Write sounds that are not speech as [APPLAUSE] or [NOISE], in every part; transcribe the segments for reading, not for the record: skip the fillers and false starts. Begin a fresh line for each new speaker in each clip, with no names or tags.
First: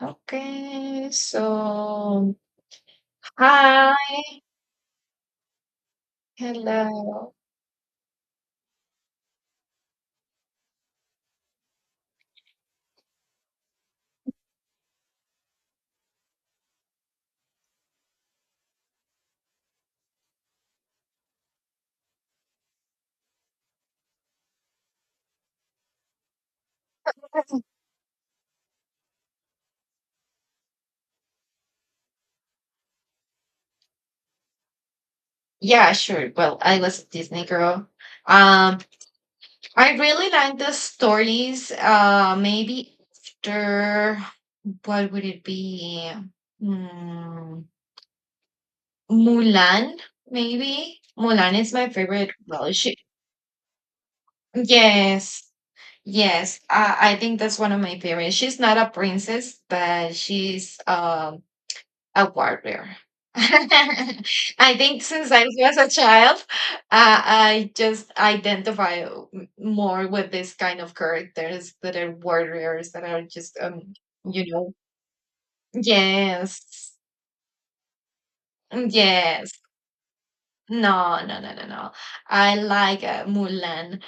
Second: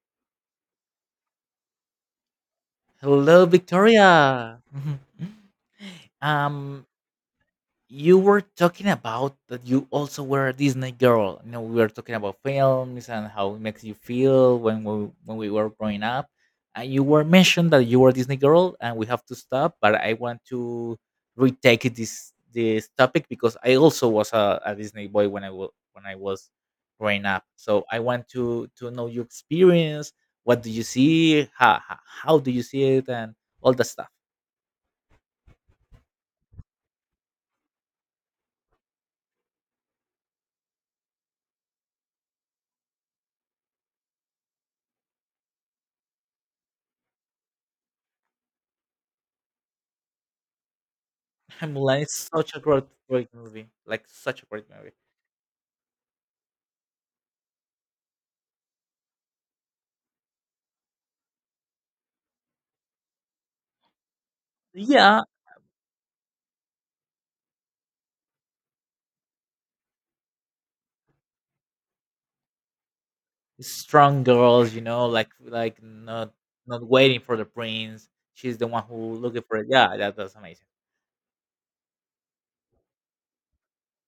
Okay, so
Hello,
hi,
Victoria. [LAUGHS] um,
hello.
you were talking about that you also were a Disney girl. You know, we were talking about films and how it makes you feel when we were growing up. And you were mentioned that you were a Disney girl, and we have to stop. But I want to retake this topic because I also was a Disney boy when I was growing up. So I want to know your experience. What do you see? How do you see it? And all that stuff.
Yeah, sure. Well, I was a Disney girl. Um, I really like the stories. Maybe after, what would it be? Hmm, Mulan, maybe. Mulan is
And
my
Mulan is
favorite.
such a
Well, she.
great movie. Like such a great movie.
Yes, yes. I think that's one of my favorites. She's not a princess, but she's a warrior. [LAUGHS] I think
Yeah,
since I was a child, I just identify more with this kind of characters that are warriors that are just,
strong
you know,
girls, you know, like not
yes,
waiting for the prince. She's the one
mm,
who looking
yes.
for it. Yeah, that was amazing.
No, no, no, no, no. I like Mulan.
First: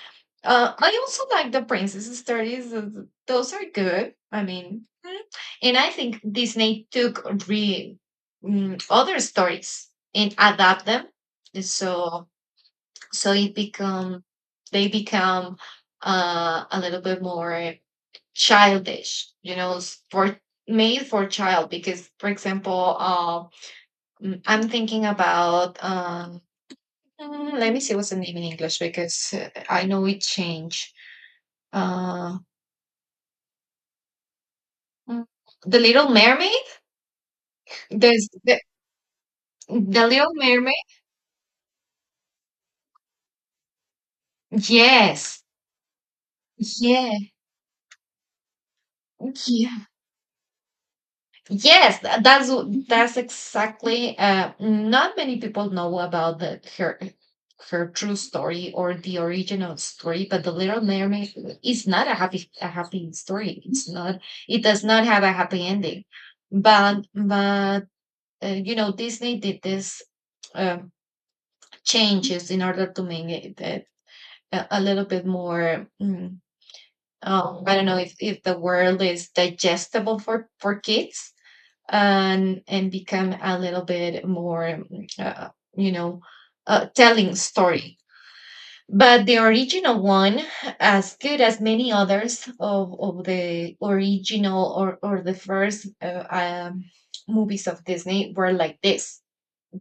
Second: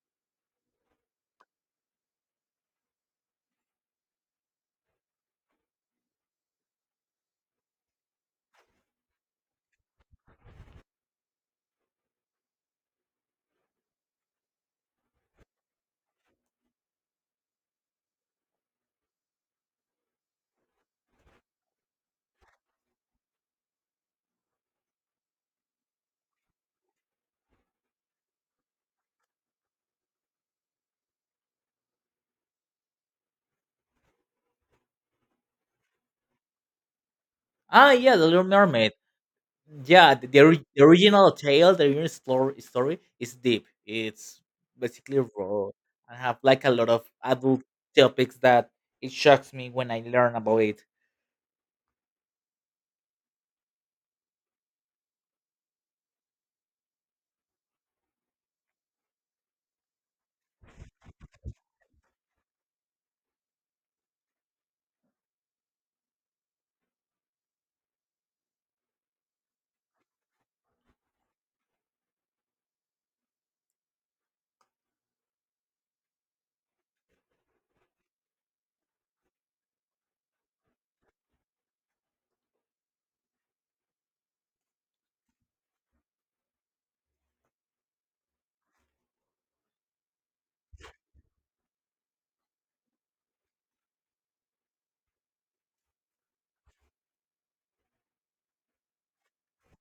I also like the princess stories. Those are good. I mean, mm, and I think Disney took re mm, other stories and adapt them. And so it become they become a little bit more childish, you know, for made for child. Because, for example, I'm thinking about let me see what's the name in English because I know it changed. Uh, Mm, The Little Mermaid?
Ah, yeah, the
There's
Little Mermaid.
the
Yeah,
Little Mermaid?
the original tale, the original story is deep. It's basically
Yes.
raw and have like a lot of
Yeah.
adult topics that it shocks me
Yeah.
when I learn about it.
Yes, that's that's exactly not many people know about the her true story or the original story, but the Little Mermaid is not a happy story. It's not, it does not have a happy ending. But you know, Disney did this uh, changes in order to make it a little bit more I don't know if the world is digestible for kids and become a little bit more uh, you know telling story, but the original one as good as many others of the original or the first movies of Disney were like this.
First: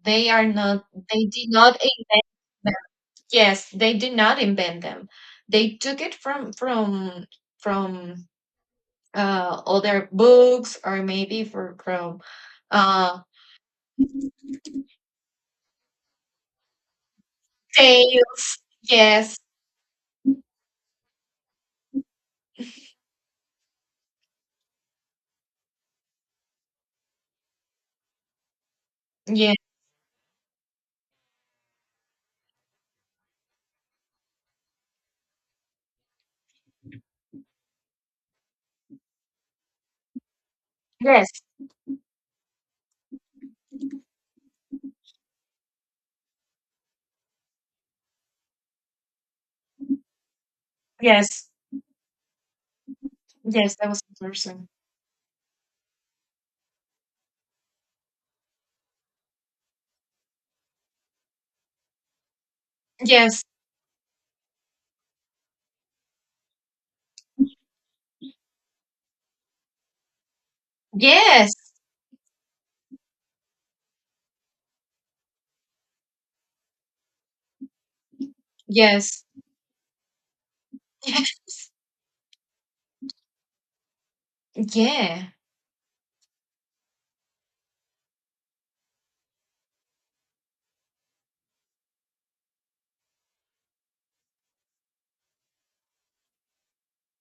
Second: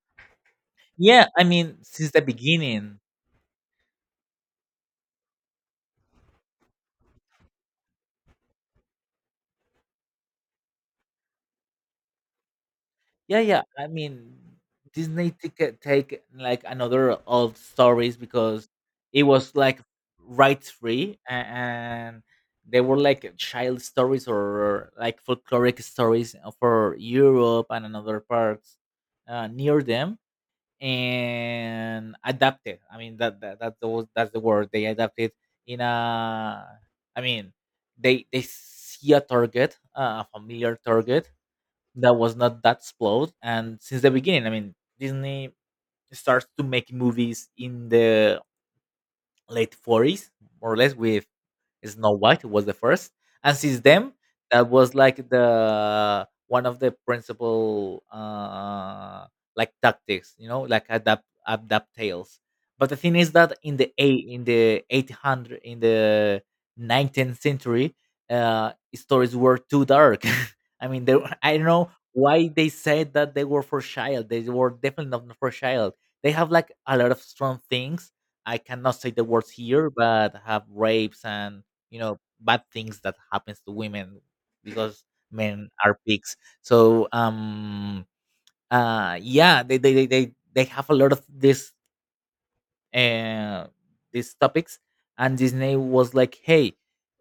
They are not, they
Yeah, I
did
mean,
not.
since the beginning.
Yes, they did not invent them. They took it from other books or maybe for from uh,
Yeah, yeah. I mean, Disney ticket take like another old stories
tales.
because it
Yes,
was like rights free and they were like child stories or like folkloric stories for Europe and another parts
yes,
near them. And adapted. I mean that that's the word they adapted in a. I mean, they see a target, a familiar
yes,
target that was not that spoiled, and since the beginning, I mean, Disney starts to make movies in the late 40s, more or less, with
yes,
Snow White was the first, and
yes.
since
That was
then
the person.
that was like the one of the principal like tactics, you know, like adapt tales. But the thing is
Yes,
that in the 800 in the nineteenth century, stories were too dark. [LAUGHS] I mean, there
yes,
I don't know why they said that they were for child. They were definitely not for child. They have like a lot of strong things. I cannot say the
yes,
words here, but have
[LAUGHS]
rapes and
yes.
you know bad things that happens to women because
Yeah.
men are pigs. So yeah, they have a lot of this uh these topics, and Disney was like, hey,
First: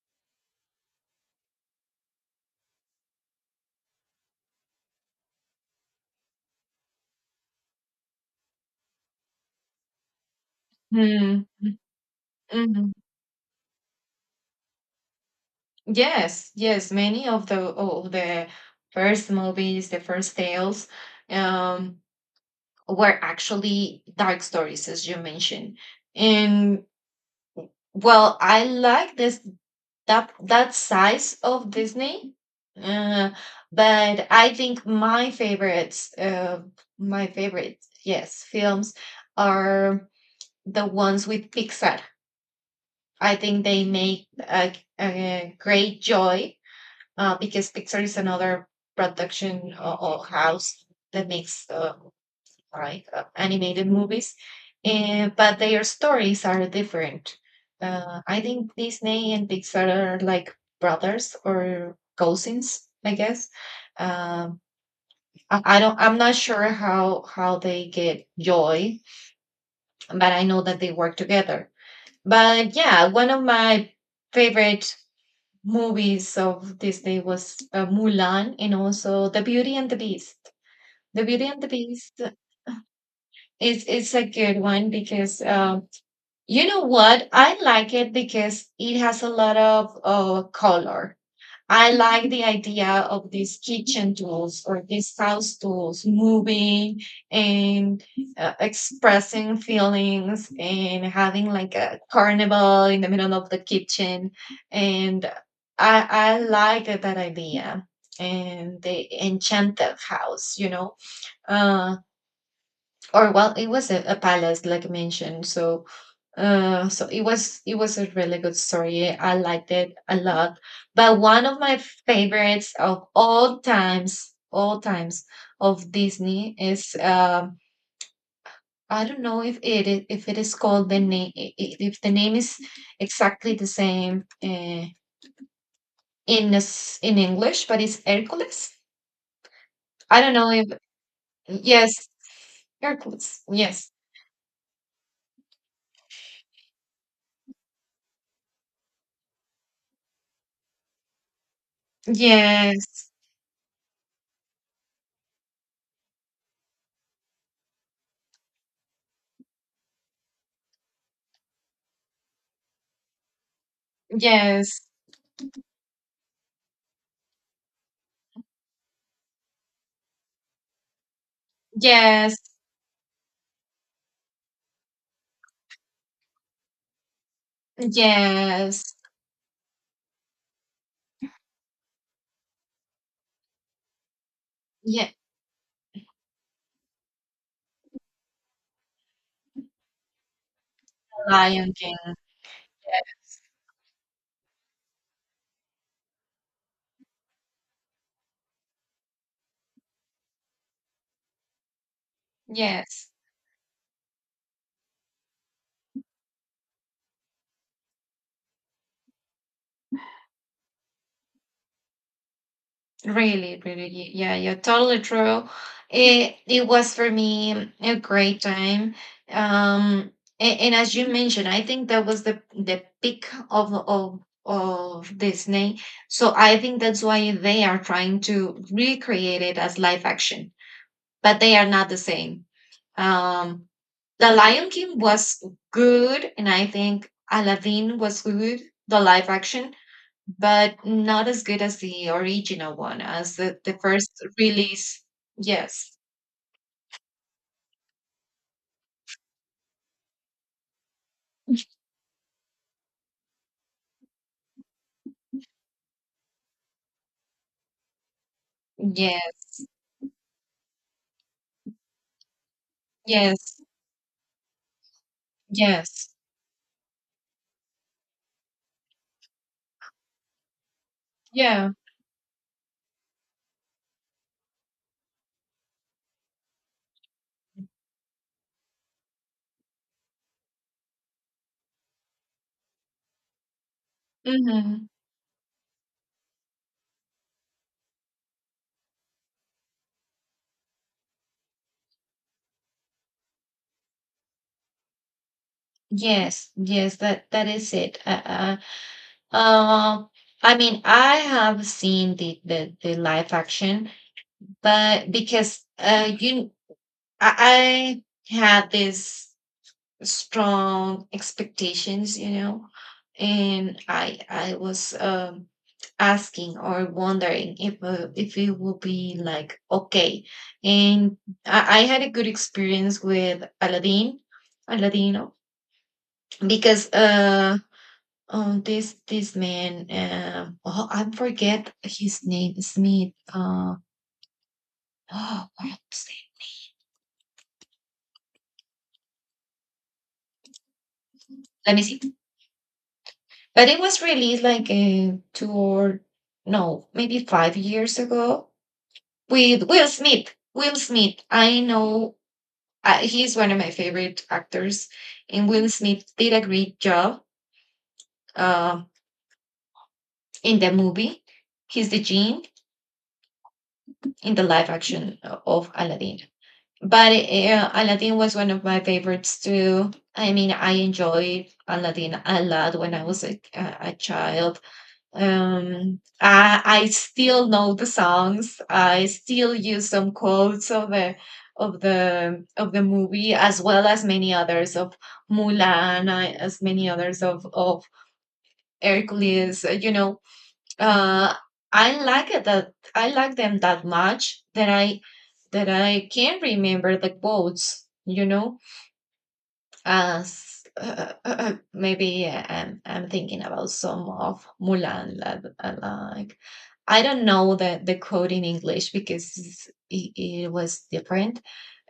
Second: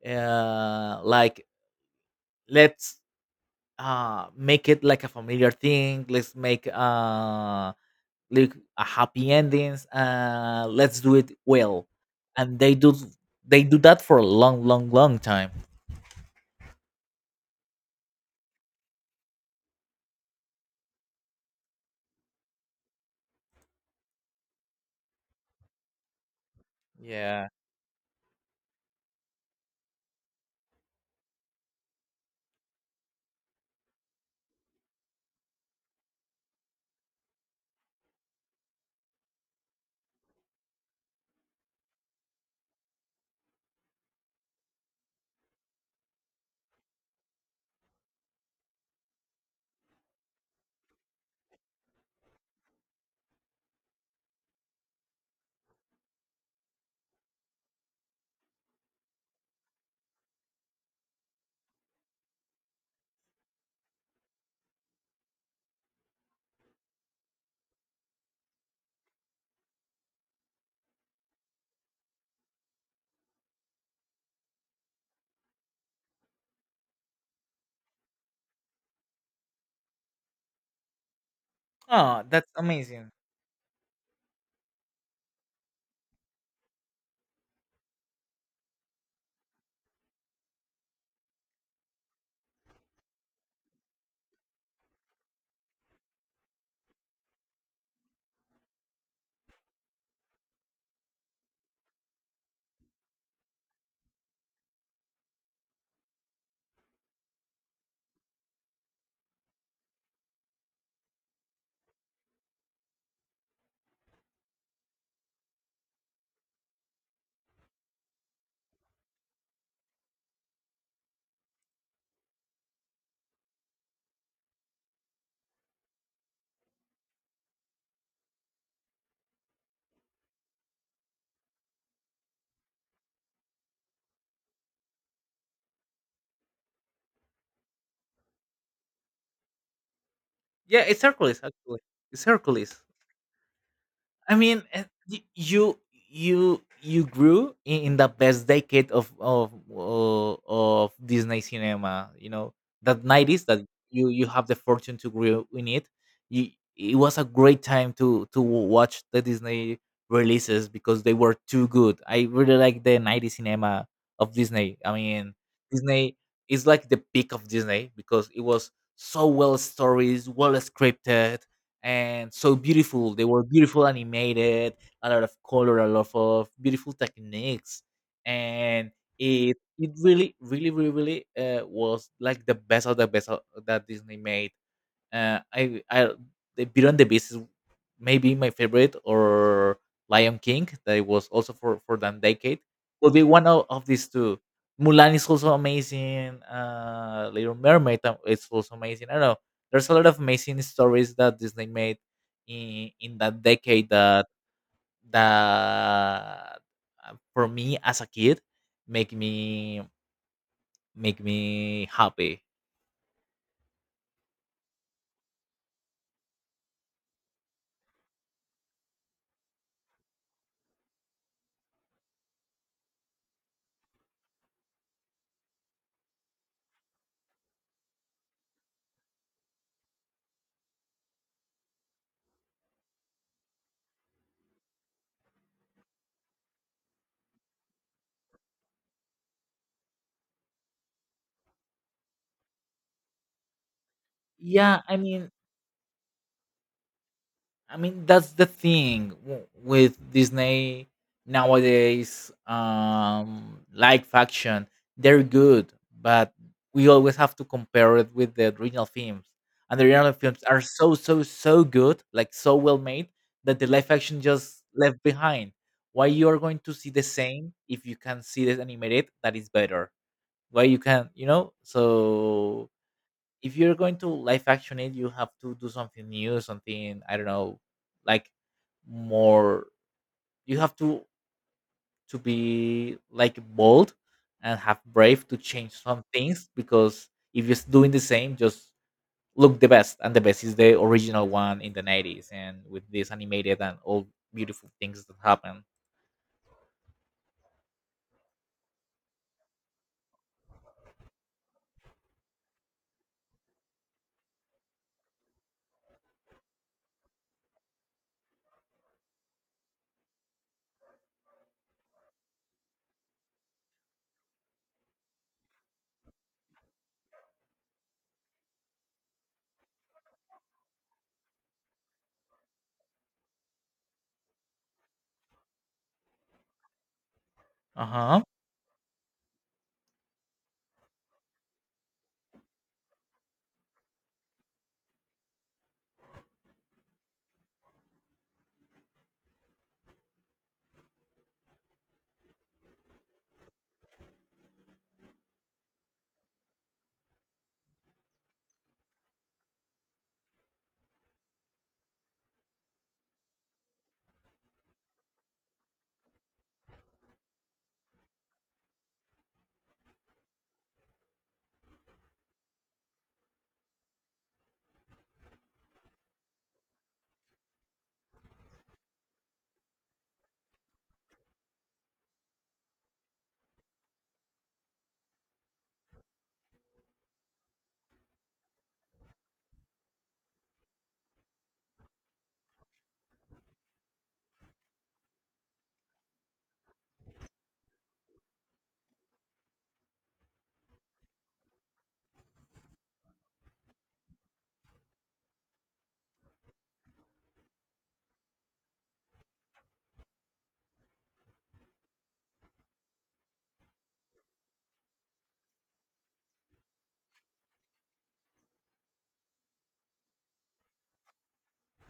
like let's make it like a familiar thing. Let's make like a happy endings. Let's do it
Hmm,
well, and
hmm.
they do that for a long long time.
Yes, yes. Many of the first movies, the first tales, um, were actually dark stories, as you mentioned. And
Yeah.
well, I like this, that that size of Disney, uh, but I think my favorites, my favorite, yes, films are the ones with Pixar. I think they make a great joy because Pixar is another production or house that makes animated movies, and, but their stories are different. I think Disney and Pixar are like brothers or cousins, I guess. Um, I don't. I'm not sure how they get joy, but I know that they work together. But yeah, one of my favorite movies of Disney was Mulan and also The Beauty and the Beast. The Beauty and the Beast
Oh, that's amazing.
is a good one because you know what? I like it because it has a lot of color. I like the idea of these kitchen tools or these house tools moving and expressing feelings and having like a carnival in the middle of the kitchen. And I like that idea and the enchanted house, you know, uh, or well, it was a palace, like I mentioned. So it was a really good story. I liked it a lot. But one of my favorites of all times of Disney is I don't know if it is called the name if the name is exactly the same in in English, but it's Hercules. I don't know if
Yeah, it's Hercules actually.
yes,
It's Hercules.
Hercules. Yes.
You you grew in the best decade of of Disney cinema. You know that
Yes.
nineties that you have the fortune to grow in it. You, it was a great time to watch the Disney releases because they were too good. I really like the 90s cinema of Disney.
Yes.
I mean, Disney is like the peak of Disney because it was so well stories, well scripted, and
Yes.
so beautiful. They were beautiful animated, a lot of color, a lot of beautiful techniques, and
Yes.
it really was like the best of, that Disney made.
Yeah,
I the Beauty and the Beast is maybe my favorite, or Lion King that it was also
Lion
for
King.
that decade. Will be one of these two. Mulan is also amazing. Little Mermaid is also amazing. I don't know. There's a lot of amazing stories that Disney made
Yes,
in that decade that that for me as a kid make me make me happy.
really, really. Yeah, you're totally true. It was for me a great time. Um, and as you mentioned, I think that was the peak of Disney. So I think that's why they are trying to recreate it as live action, but they are not the same. Um, The Lion King was good, and I think Aladdin was good, the live action, but not as good as the original one, as the first
yeah i
release.
mean
Yes,
I mean, that's the thing with Disney nowadays. Like faction, they're good, but we always have to compare it with the original films.
yes,
And the original films are so so good, like so well made, that
yes,
the live action just left behind. Why
yes,
you are going to see the same if you can see this animated that is better? Why you can, you know?
yeah.
So if you're going to live action it, you have to do something new, something I don't know, like more. You have to be like bold and have
Mm-hmm.
brave to change some things because if you're doing the same, just look the best, and the best is the original one in the '90s, and with this animated and all beautiful things that happen.
Yes, yes, that that is it. Uh, I mean, I have seen the live action, but because I, I had this strong expectations, you know, and I I was asking or wondering if it will be like okay. And I had a good experience with Aladdin, Aladino, because
Uh huh.
this this man oh, I forget his name, Smith. Oh what was it? Let me see, but it was released like two or no maybe 5 years ago with Will Smith. Will Smith, I know, he's one of my favorite actors, and Will Smith did a great job uh, in the movie. He's the genie in the live action of Aladdin. But Aladdin was one of my favorites too. I mean, I enjoyed Aladdin a lot when I was a child. I I still know the songs. I still use some quotes of the of the of the movie, as well as many others of Mulan, as many others of Hercules. You know, uh, I like it, that I like them that much that I can remember the quotes. You know, s- maybe I'm thinking about some of Mulan. Lab, like, I don't know the quote in English because it was different.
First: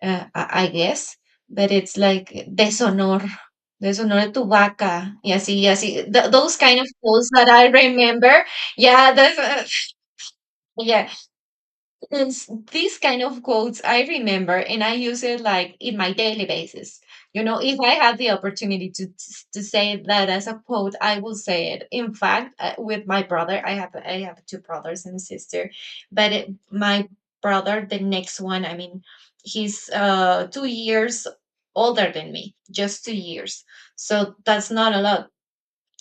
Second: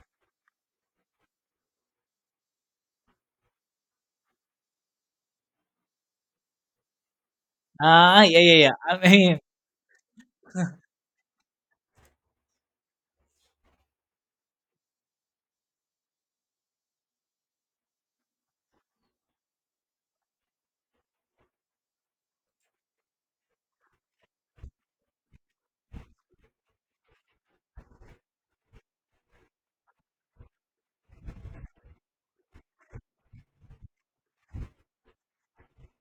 I guess, but it's like deshonor, deshonor tu vaca. Y así, y así. Those kind of quotes that I
Ah,
remember.
yeah. I
Yeah,
mean,
that's, [LAUGHS] yeah. It's these kind of quotes I remember and I use it like in my daily basis. You know, if I had the opportunity to say that as a quote, I will say it. In fact, with my brother, I have two brothers and a sister, but it, my brother, the next one, I mean, he's 2 years older than me, just 2 years. So that's not a lot,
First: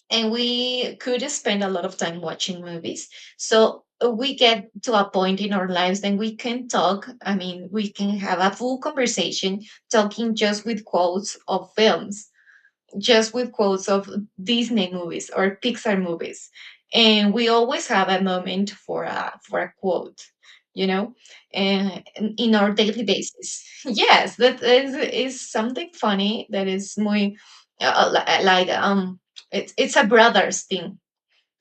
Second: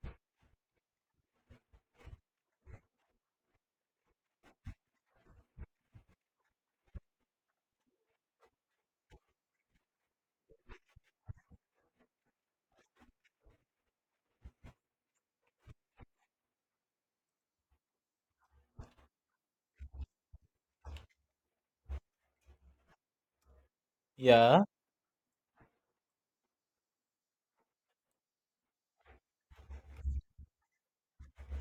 and we could spend a lot of time watching movies. So we get to a point in our lives then we can talk. I mean, we can have a full conversation talking just with quotes of films, just with quotes of Disney movies or Pixar movies. And we always have a moment for a quote, you know, and in our daily basis. [LAUGHS] Yes,
yeah,
that is something funny that is muy uh, uh, li- like um it's a brothers thing,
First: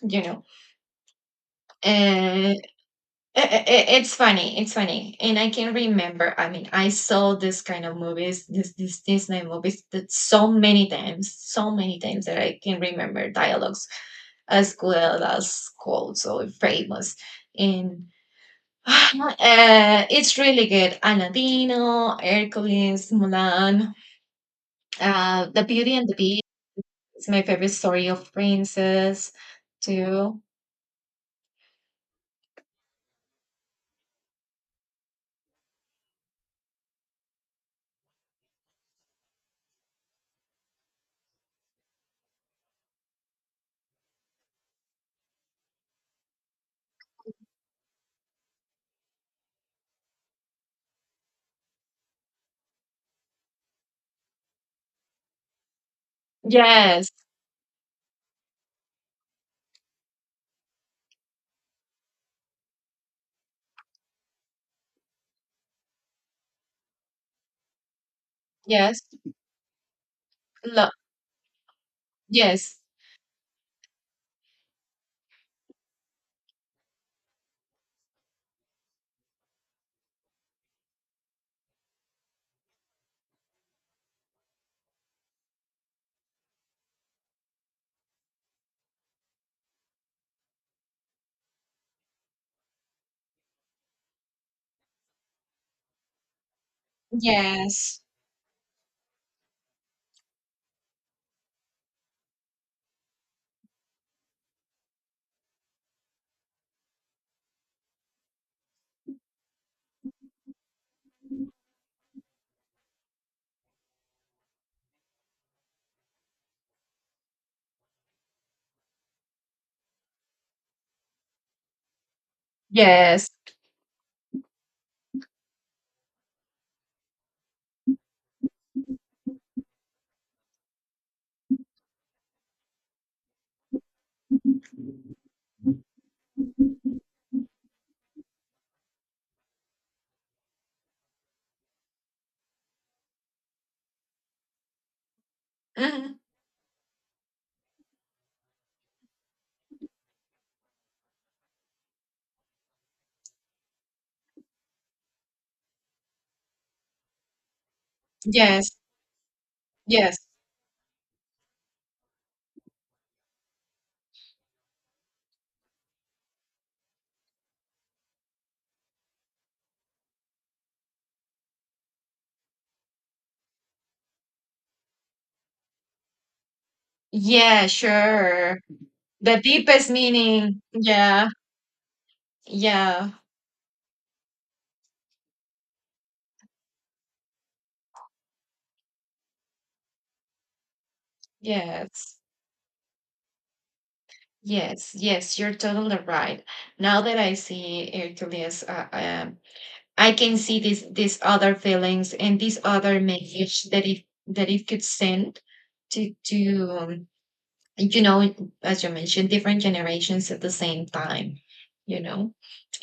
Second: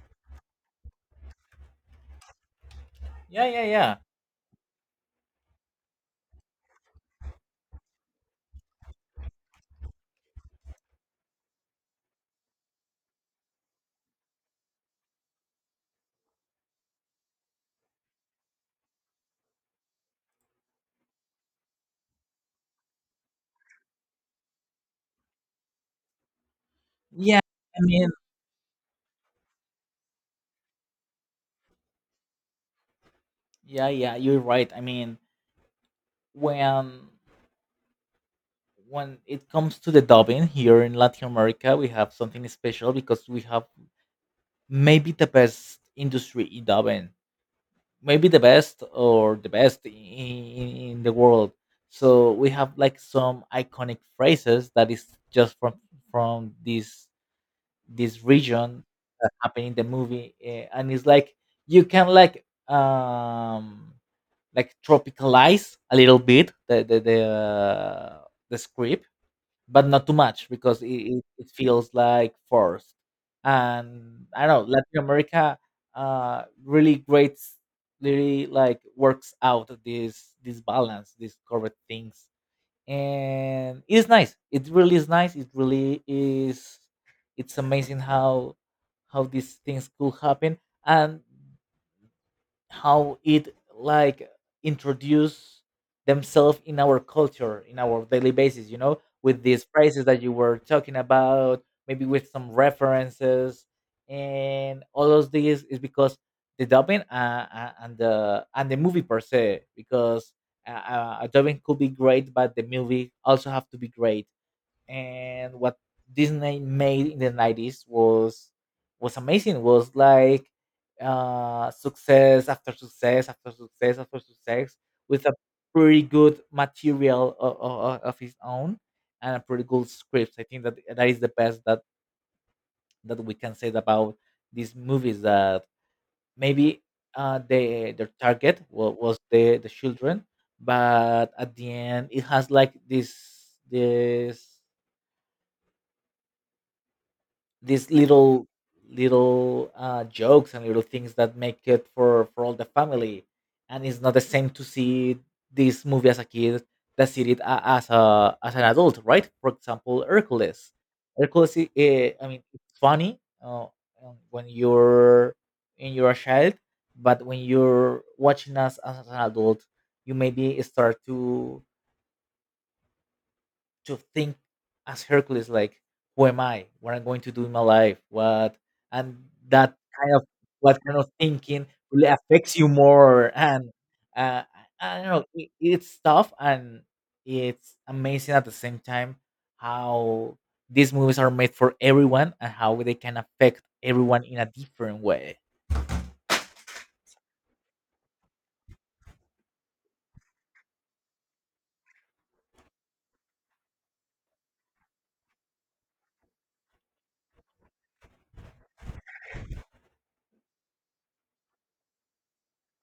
you know. And I-
yeah, yeah,
I-
yeah,
it's funny. It's funny, and I can remember. I mean, I saw this kind of movies, this Disney movies, that so many times that I can remember dialogues as well as quotes or famous. And [SIGHS] it's really good. Aladino, Hercules, Mulan, The Beauty and the Beast. It's
yeah.
my favorite
I
story
mean,
of princess too.
yeah. You're right. I mean, when when it comes to the dubbing here in Latin America, we have something special because we have maybe the best industry in dubbing, maybe the best or the best in the world. So we have like some iconic phrases that is just from from this
Yes,
this region that happened in the movie, and it's like you can like tropicalize a little bit the
yes,
script but not too much because
lo-
it feels like
yes,
forced. And I don't know, Latin America really great, really like works out this balance, these correct things, and it's nice. It really is nice. It really is. It's amazing how these things could happen, and how it like introduce themselves in our culture in
yes.
our daily basis, you know, with these phrases that you were talking about, maybe with some references. And all of these is because the dubbing and the movie per se because dubbing could be great but the movie also have to be great, and what Disney made in the 90s was amazing. Was like
Yes.
success after success with a pretty good material of his own and a pretty good script. I think that is the best that we can say about these movies that maybe their target was the children, but at the end it has like this
Mhm.
these little jokes and little things that make it for all the family. And it's not the same to see this movie as a kid that see it as a as an
Yes.
adult, right? For example,
Yes.
hercules I mean, it's funny, um, when you're when you're a child, but when you're watching us as an adult, you maybe start to think as Hercules, like, who am I? What I'm going to do in my
Yeah,
life? What,
sure.
and
The
that
deepest
kind of,
meaning.
what kind of
Yeah.
thinking really affects you
Yeah.
more. And I don't know, it, it's tough and it's amazing at the same time how these movies are made for
Yes.
everyone and how they can affect everyone in a
Yes.
different way.
Yes. You're totally right. Now that I see Hercules, I can see these other feelings and this other message that it could send to you know, as you mentioned, different generations at the same time, you know.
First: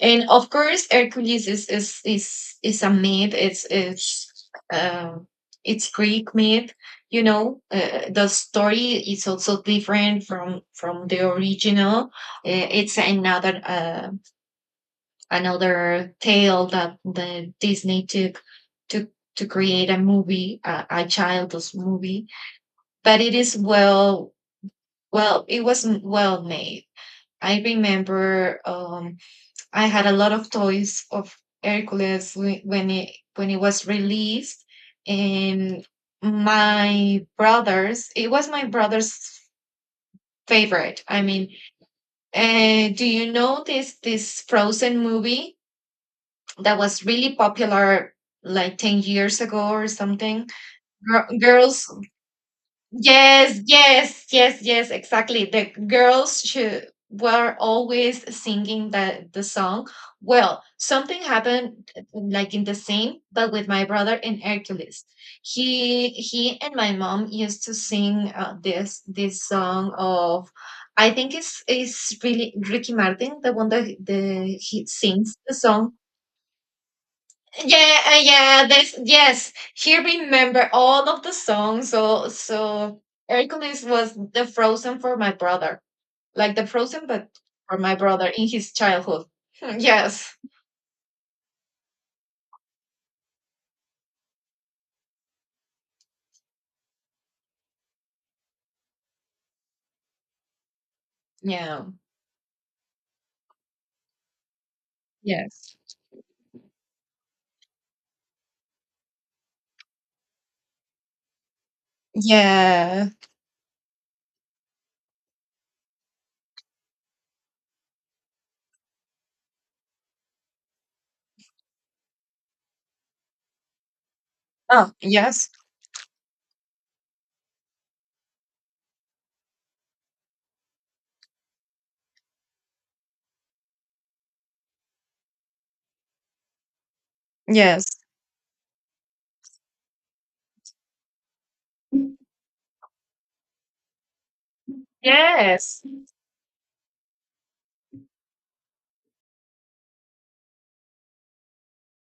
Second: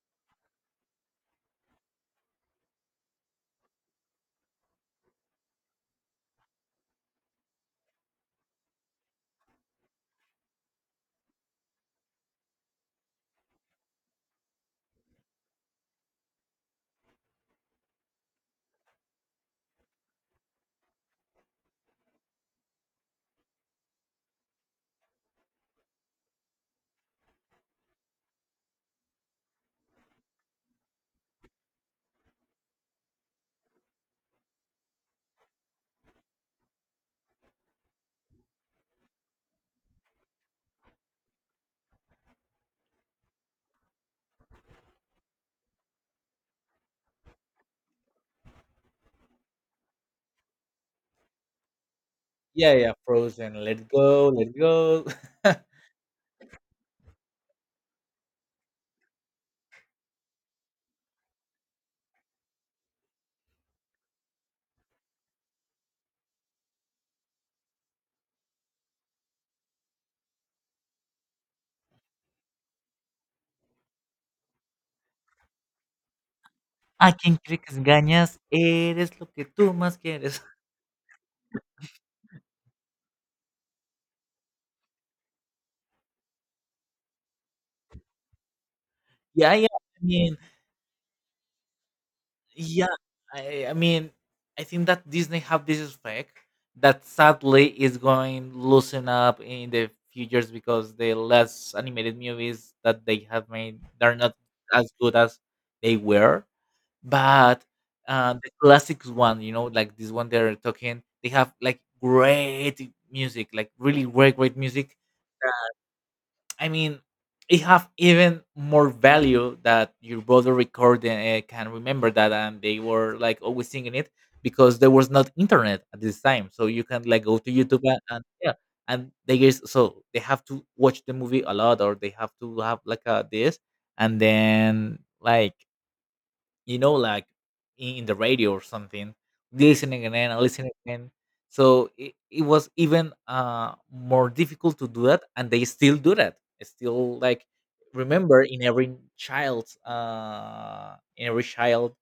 And of course, Hercules is a myth. It's it's Greek myth. You know, the story is also different from the original. It's another another tale that the Disney took to to create a movie, a child's movie. But it is well, well, it wasn't well made. I remember I had a lot of toys of Hercules when it was released, and my brothers. It was my brother's favorite. I mean, do you know this this Frozen movie that was really popular like 10 years ago or something? Girls,
Yeah,
yes,
Frozen, let
yes,
go, let
yes, yes,
go.
exactly. The
[LAUGHS]
girls should were always singing the song. Well, something happened like in the same, but with my brother in Hercules. He and my mom used to sing this this song of, I think it's really Ricky Martin, the one that the he sings the song.
¿A quién crees que
Yeah,
engañas?
yeah, this,
Eres lo que
yes.
tú más
He
quieres. [LAUGHS]
remember all of the songs. So so Hercules was the Frozen for my brother. Like the Frozen but for my brother in his childhood.
Yeah.
Hmm,
I
yes.
mean, yeah, I mean, I think that Disney have this effect that sadly is going loosen up in the futures because the less
Yeah.
animated movies that they have made they're not as good as
Yes.
they were. But the classics one, you know, like this one they're talking, they have like great
Yeah.
music, like really great music. I mean, it have even more value that your brother recording can remember that, and they were like always singing it because there
Oh,
was not
yes.
internet at this time, so you can like go to YouTube and yeah, and they is so they have to watch the movie a lot, or they have to have like a this, and then like, you know, like
Yes.
in the radio or something, listening again and listening again. So it was even more difficult to do that, and they
Yes.
still do that. It's still like remember in every child's in every child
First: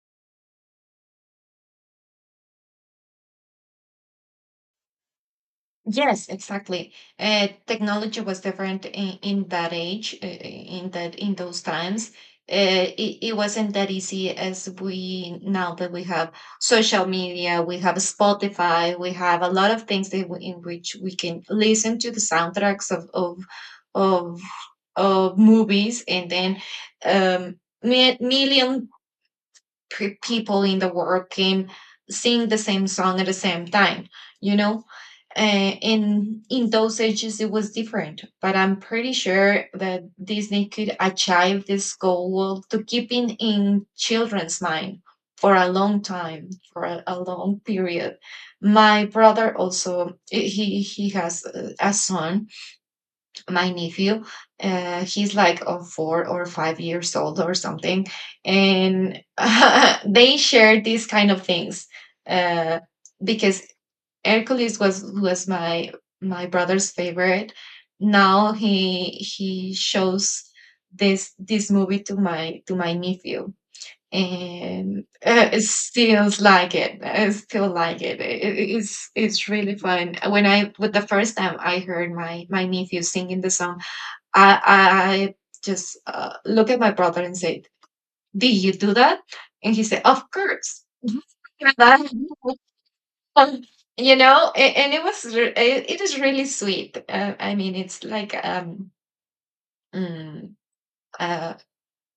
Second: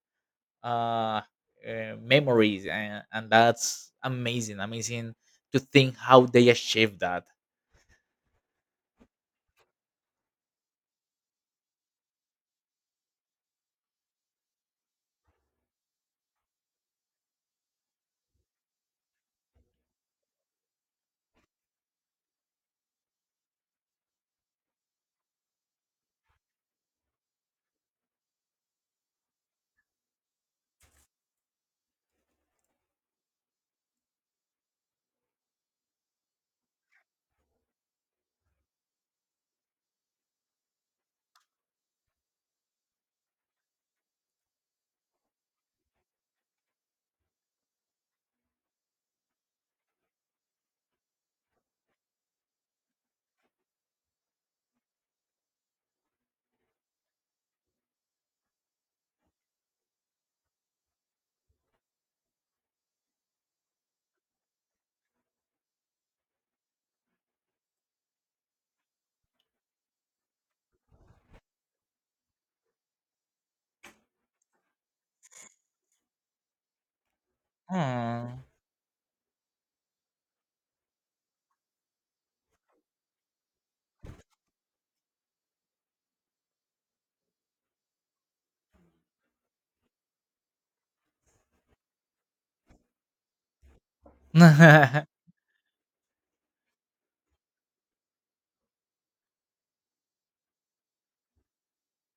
uh, memories, and that's amazing, amazing to think how
Yes,
they
exactly.
achieved that.
Technology was different in that age, in that in those times. It wasn't that easy as we now that we have social media, we have Spotify, we have a lot of things that we, in which we can listen to the soundtracks of, of movies, and then um, million people in the world can sing the same song at the same time. You know and in those ages it was different, but I'm pretty sure that Disney could achieve this goal to keeping in children's mind for a long time, for a long period. My brother also he has a son, my nephew. Uh, he's like 4 or 5 years old or something, and [LAUGHS] they share these kind of things uh, because Hercules was my brother's favorite. Now he shows this movie to my nephew, and it still like it. I still like it.
Mm.
It's really fun. When I with the first time I heard my nephew singing the song, I just look at my brother and said, "Did you do that?" And he said, "Of course." [LAUGHS] Um, you
[LAUGHS]
know a- and
Oh
it was it is really sweet, I mean it's like mm, uh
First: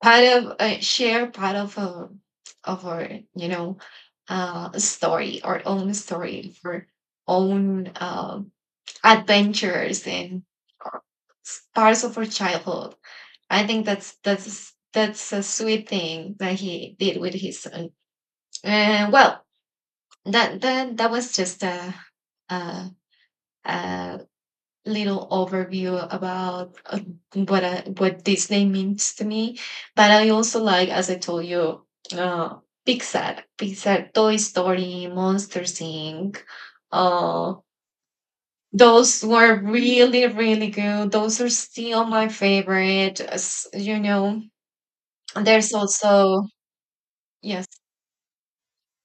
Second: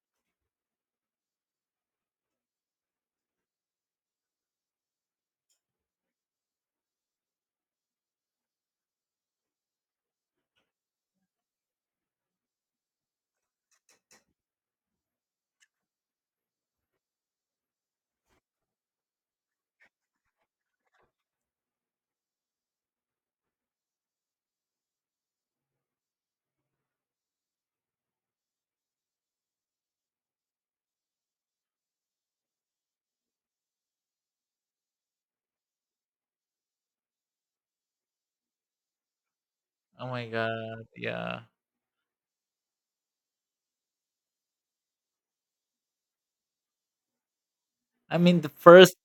part of share part of a of our, you know story, our own story for own adventures and our- parts of our childhood. I think that's a sweet thing that he did with his son. And well, that was just a. uh little overview about what what this name means to me. But I also like, as I told you, uh, Toy Story, Monster Inc. Uh, those were really,
my
really
god,
good.
yeah.
Those are still my favorite. As You know, there's also yes,
I mean, the first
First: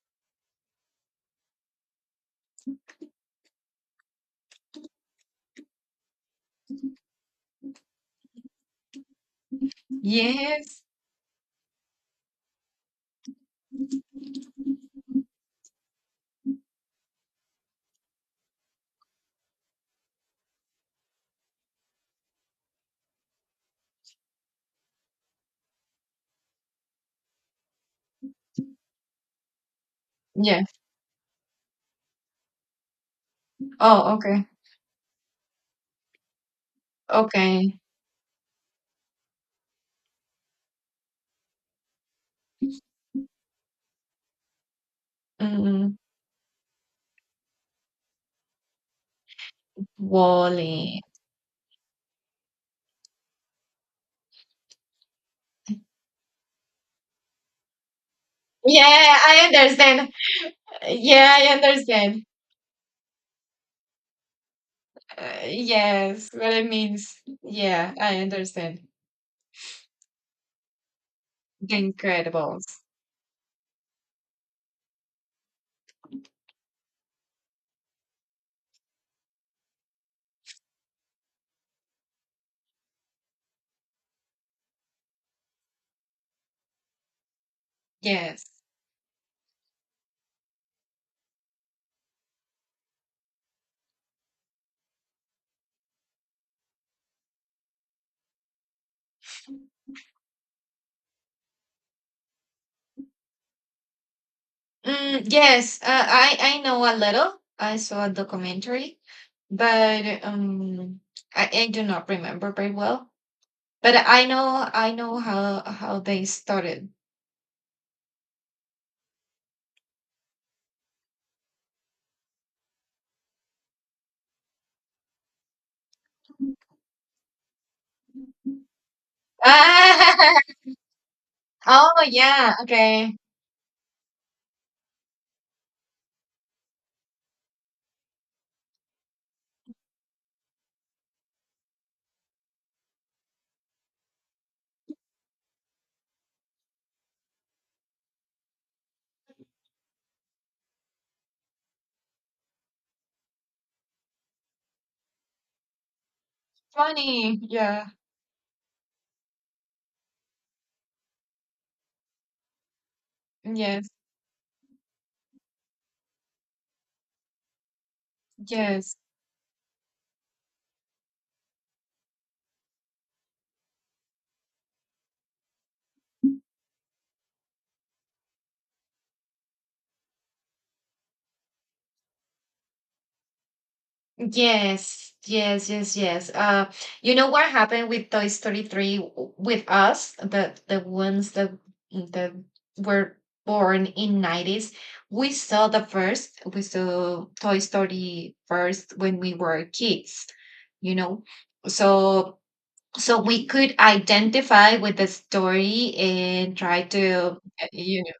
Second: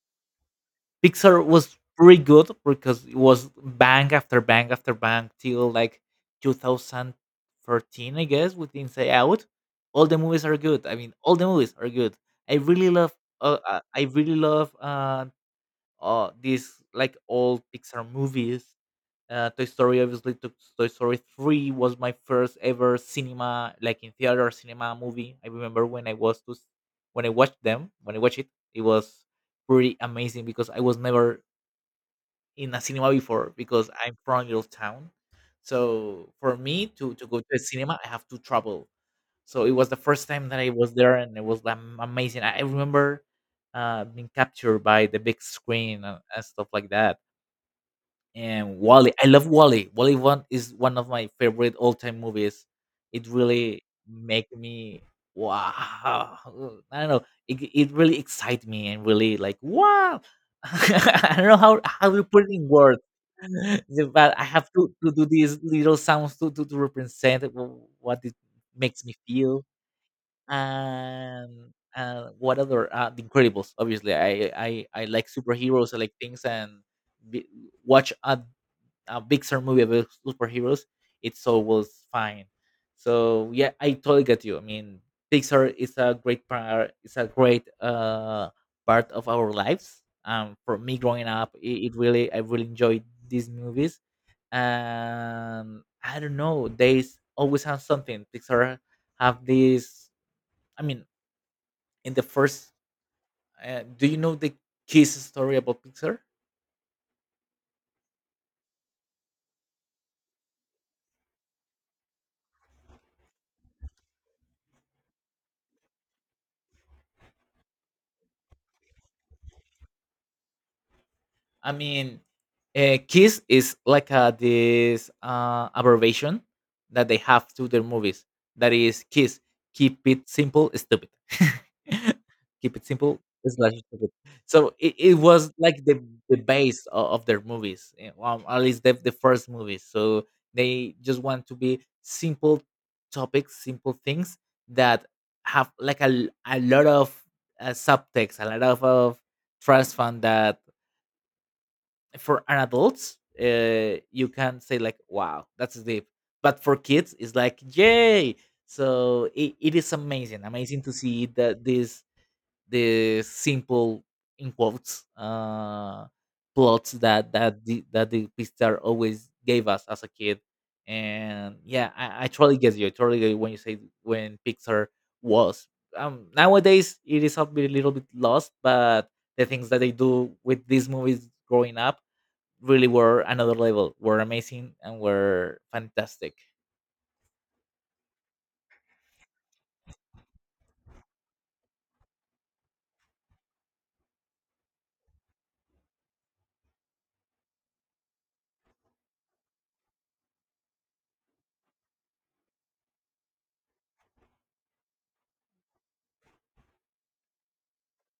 Pixar was pretty good because it was bang till like 2013, I guess, with Inside Out. All the movies are
yes,
good. I mean, all the movies are good. I really love. I really love these like old Pixar movies. Toy Story, obviously, Toy Story Three was my first ever cinema, like in theater cinema movie. I remember when I was to, when I watched them, when I watched it, it was pretty amazing
yeah.
because I was never in a cinema before because
Oh,
I'm from a
okay,
little town. So for me to go to a
okay.
cinema, I have to travel. So it was the first time that I was there, and it was amazing. I remember being captured by the big
mm
screen and stuff like that. And Wally. I love Wally. Wally one is one
Wally.
of my favorite all time movies. It really make me wow. I don't know. It really excites
Yeah,
me and really
I
like
understand.
wow. [LAUGHS]
Yeah,
I
I
don't know how to
understand.
put it in words, [LAUGHS] but I have to do these little
Yes,
sounds to,
what
to,
it
to
means.
represent
Yeah, I
what it
understand.
makes me feel. And
The
what
Incredibles.
other The Incredibles? Obviously, I like superheroes. I like things and be, watch a Pixar movie about superheroes, it's always fine. So yeah, I totally get you. I mean, Pixar is a great part. It's a great
Yes.
part of our lives. For me growing up, it really I really enjoyed these movies. I don't know. They always have something. Pixar have this. I mean, in the first, do you know the kiss
Mm,
story
yes,
about Pixar?
I know a little. I saw a documentary, but I do not remember very well. But I know how they started.
I mean, Kiss is like this abbreviation
[LAUGHS]
that they have to their movies. That is Kiss. Keep it
Ah,
simple, stupid. [LAUGHS]
oh yeah,
Keep it
okay.
simple, slash stupid. So it was like the base of their movies, eh, well, at least the first movies. So they just want to be simple topics, simple things that have like a lot of subtext, a lot of trust fund that for an adults, you can say like, "Wow, that's deep," but for kids, it's
Funny.
like,
Yeah.
"Yay!" So it is amazing, amazing to see that this
Yes.
simple in quotes plots that that the Pixar
Yes.
always gave us as a kid. And yeah, I totally get you. I totally get you when you say when Pixar was. Nowadays it is a little bit lost, but the things that they do with these movies growing up really were another level, were amazing and
Yes,
were
yes, yes, yes.
fantastic.
You know what happened with Toy Story 3 with us, the ones that that were born in 90s. We saw the first, we saw Toy Story first when we were kids, you know. So so we could identify with the story and try to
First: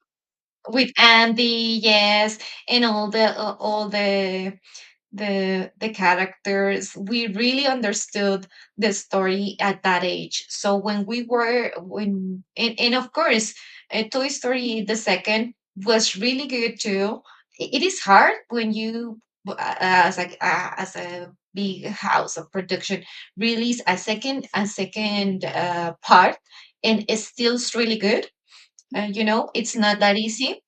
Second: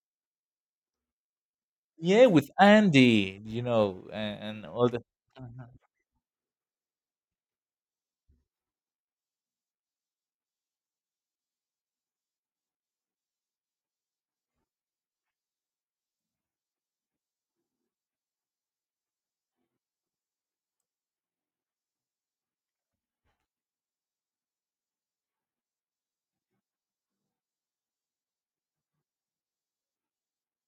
with Andy,
Yeah,
yes,
with
and all the
Andy, you
all
know,
the
and all the mhm,
the the characters we really understood the story at that age. So when we were when, and of course, Toy Story the second was really good too. It is hard when you as like, as a big house of production, release a second part, and it still's really good. It's not that easy.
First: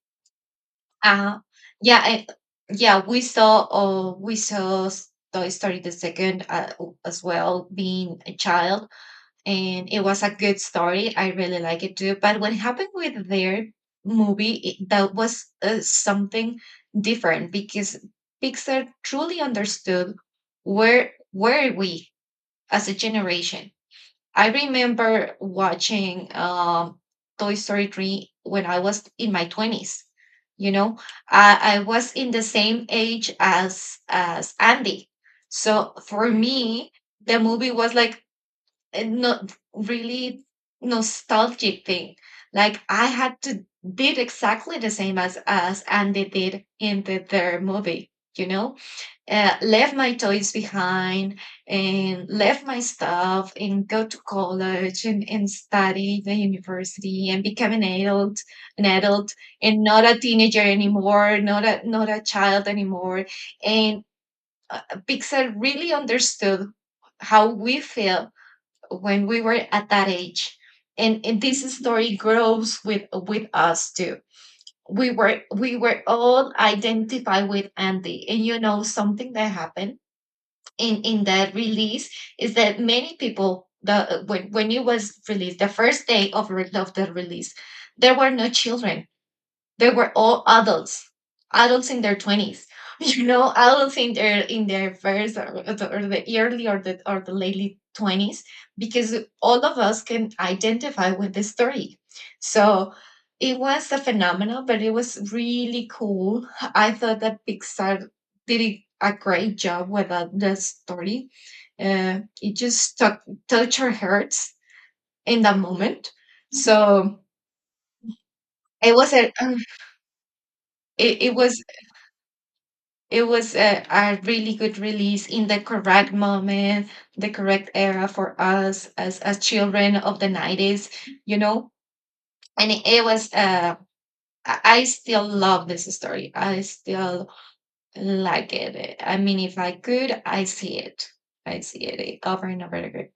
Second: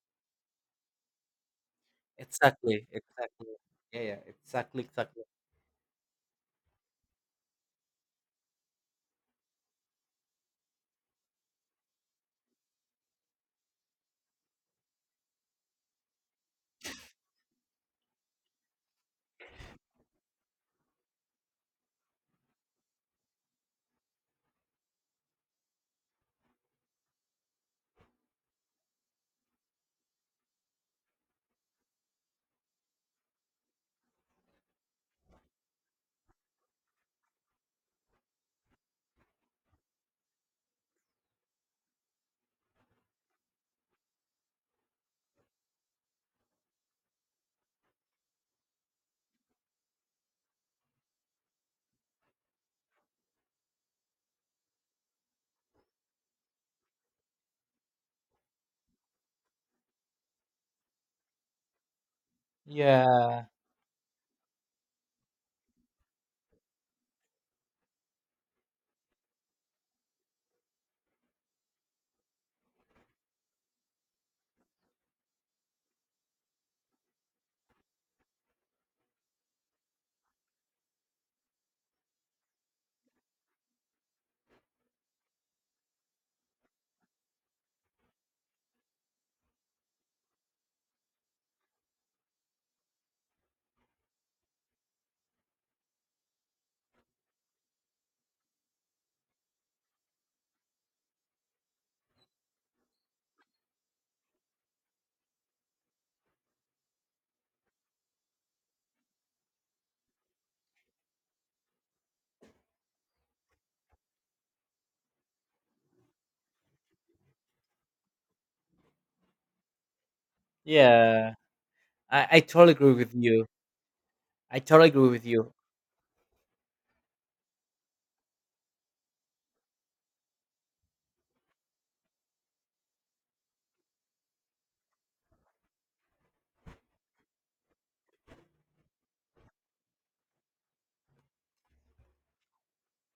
Uh-huh. Yeah,
exactly,
yeah, we
exactly.
saw
Yeah,
uh,
yeah,
we
exactly,
saw
exactly.
Toy Story the second, as well, being a child, and it was a good story. I really like it too. But what happened with their movie, that was something different because Pixar truly understood where we, as a generation. I remember watching Toy Story 3 when I was in my 20s. You know, I was in the same age as Andy. So for me, the movie was like a not really nostalgic thing. Like I had to did exactly the same as Andy did in their movie, you know? Uh, left my toys behind and left my stuff and go to college, and study the university and become an adult, an adult and not a teenager anymore, not a child anymore.
Yeah,
And uh, Pixar really understood how we feel when we were at that age, and this story grows with us too. We were all identified with Andy, and you know something that happened in that release is that many people, the when it was released the first day of of the release, there were no children. They were all adults, adults in their twenties. [LAUGHS] You know, adults in their first or, the early or the late 20s, because all of us can identify with the story. So it was a phenomenon, but it was really cool. I thought that Pixar did a great job with that the story. It just stuck, touched our hearts in that moment. So it was a [SIGHS] it,
yeah.
it was
I totally agree with
It
you.
was a really
I
good
totally agree with
release in
you.
the correct moment, the correct era for us as children of the 90s, you know? And it was I still love this story. I still like it. I mean, if I could, I see it. I see it over and over again.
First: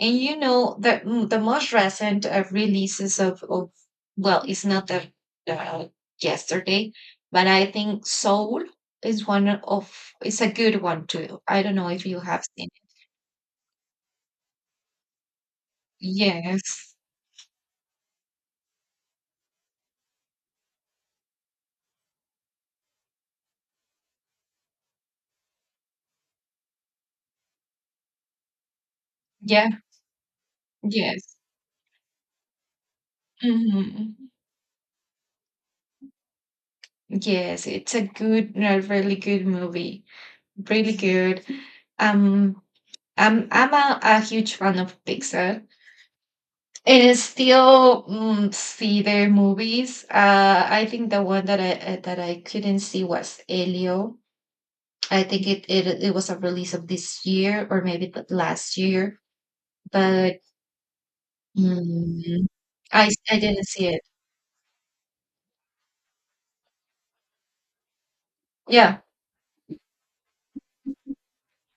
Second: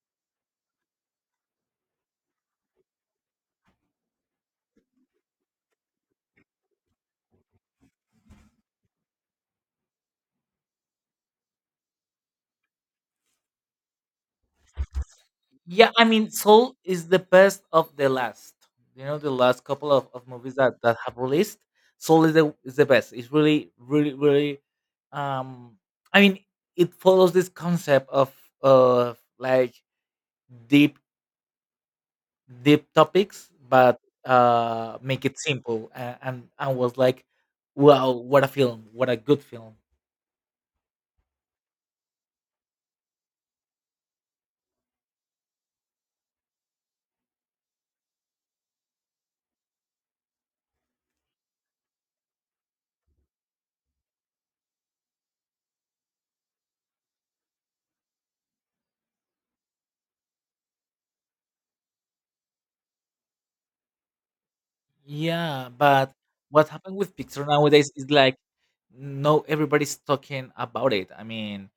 And you know the most recent releases of, well, it's not the, uh, yesterday, but I think Soul is one of it's a good one too. I don't know if you have seen it.
Yeah, I mean, Soul
Yes.
is the best of the last. You know, the last couple of movies that, that have released, Soul is the best. It's really, really, really. Um, I mean, it follows this concept of like
Yeah.
deep,
Yes.
deep topics, but
Hmm.
make it simple. And I was like,
Yes, it's a
wow, what a
good, a
film! What a
really
good
good
film.
movie. Really good. Um, I'm a huge fan of Pixar. It is still see their movies. I think the one that I couldn't see was Elio. I think it was a release of this year or maybe the last year, but mm, I didn't see it.
Yeah, but what happened with Pixar nowadays is like,
Yeah.
no, everybody's talking about it. I mean,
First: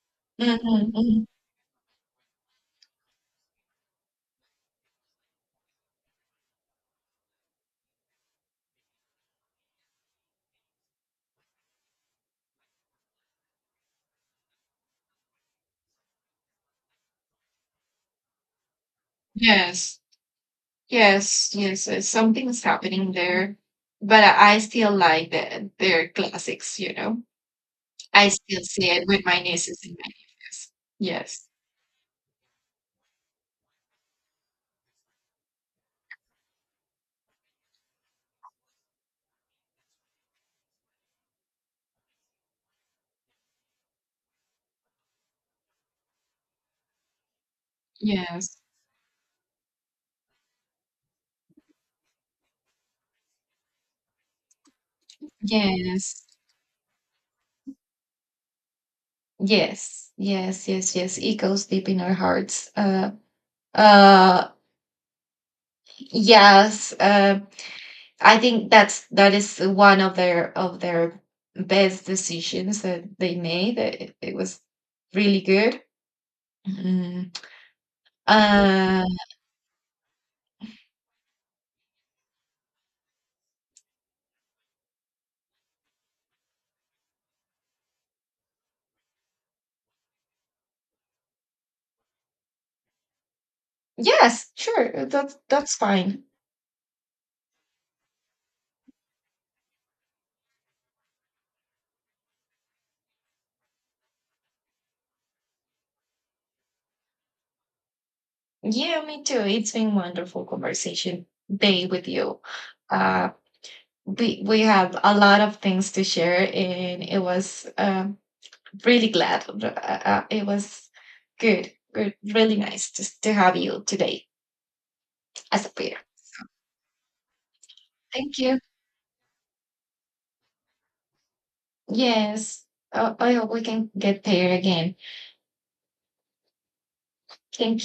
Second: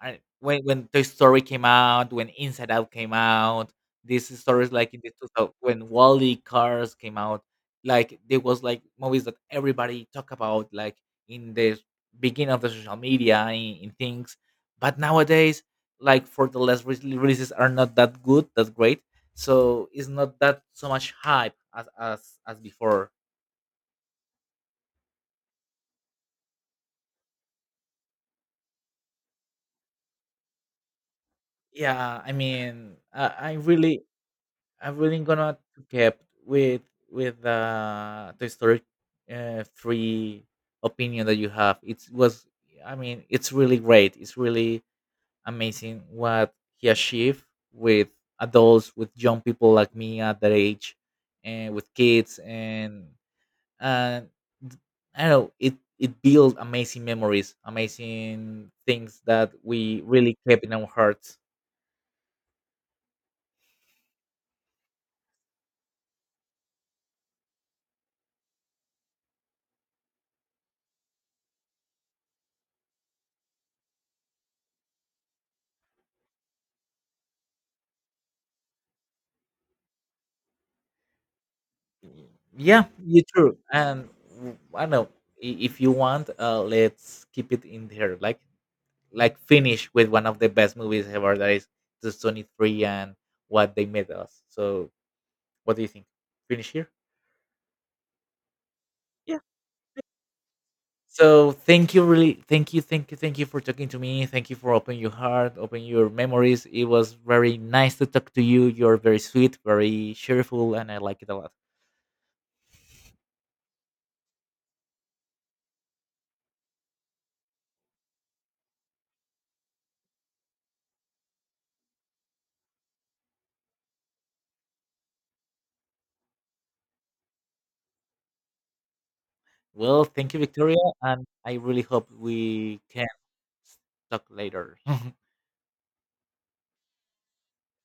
I when
Mm-hmm,
Toy
hmm.
Story came out, when Inside Out came out, these stories like in the 2000 when Wally Cars came out, like there was like movies that everybody talk about, like in the beginning of the social media in things. But nowadays, like for the last releases are not that good, that great. So
Yes,
it's not that so much
yes,
hype as
yes.
as as
Something's
before.
happening there, but I still like their classics. You know, I still see it with my nieces and my nephews. Yes,
Yeah, I mean, I really I'm really gonna keep kept with the Toy Story three opinion that you have. It was, I mean, it's really great. It's really amazing what he achieved with
yes,
adults, with young people like me at that age, and with kids, and I don't know it it
yes.
built amazing memories, amazing things that we
Yes,
really kept
yes,
in our
yes, yes. It
hearts.
goes deep in our hearts. Uh, yes. I think that is one of their best decisions that they made. It was really good. Mm. Uh,
Yeah, you true. And I don't know if you want, let's keep it in there. Like finish with one of the best movies ever. That is the Sony Three and what they made us.
yes,
So
sure. That's
what do you think?
fine.
Finish here. Yeah. So thank you, really, thank you, thank you, thank you for talking to me. Thank you for opening your heart, opening your memories. It was very nice to talk to you. You're
Yeah,
very
me too.
sweet,
It's been
very
wonderful
cheerful, and I like
conversation
it a lot.
day with you. Uh, we have a lot of things to share, and it was really glad. It was good, really nice to have you today as a pair. Thank you.
Well, thank you, Victoria, and I really hope
Yes,
we can.
I hope we can get
Stuck
pair
later.
again.
[LAUGHS]
Thank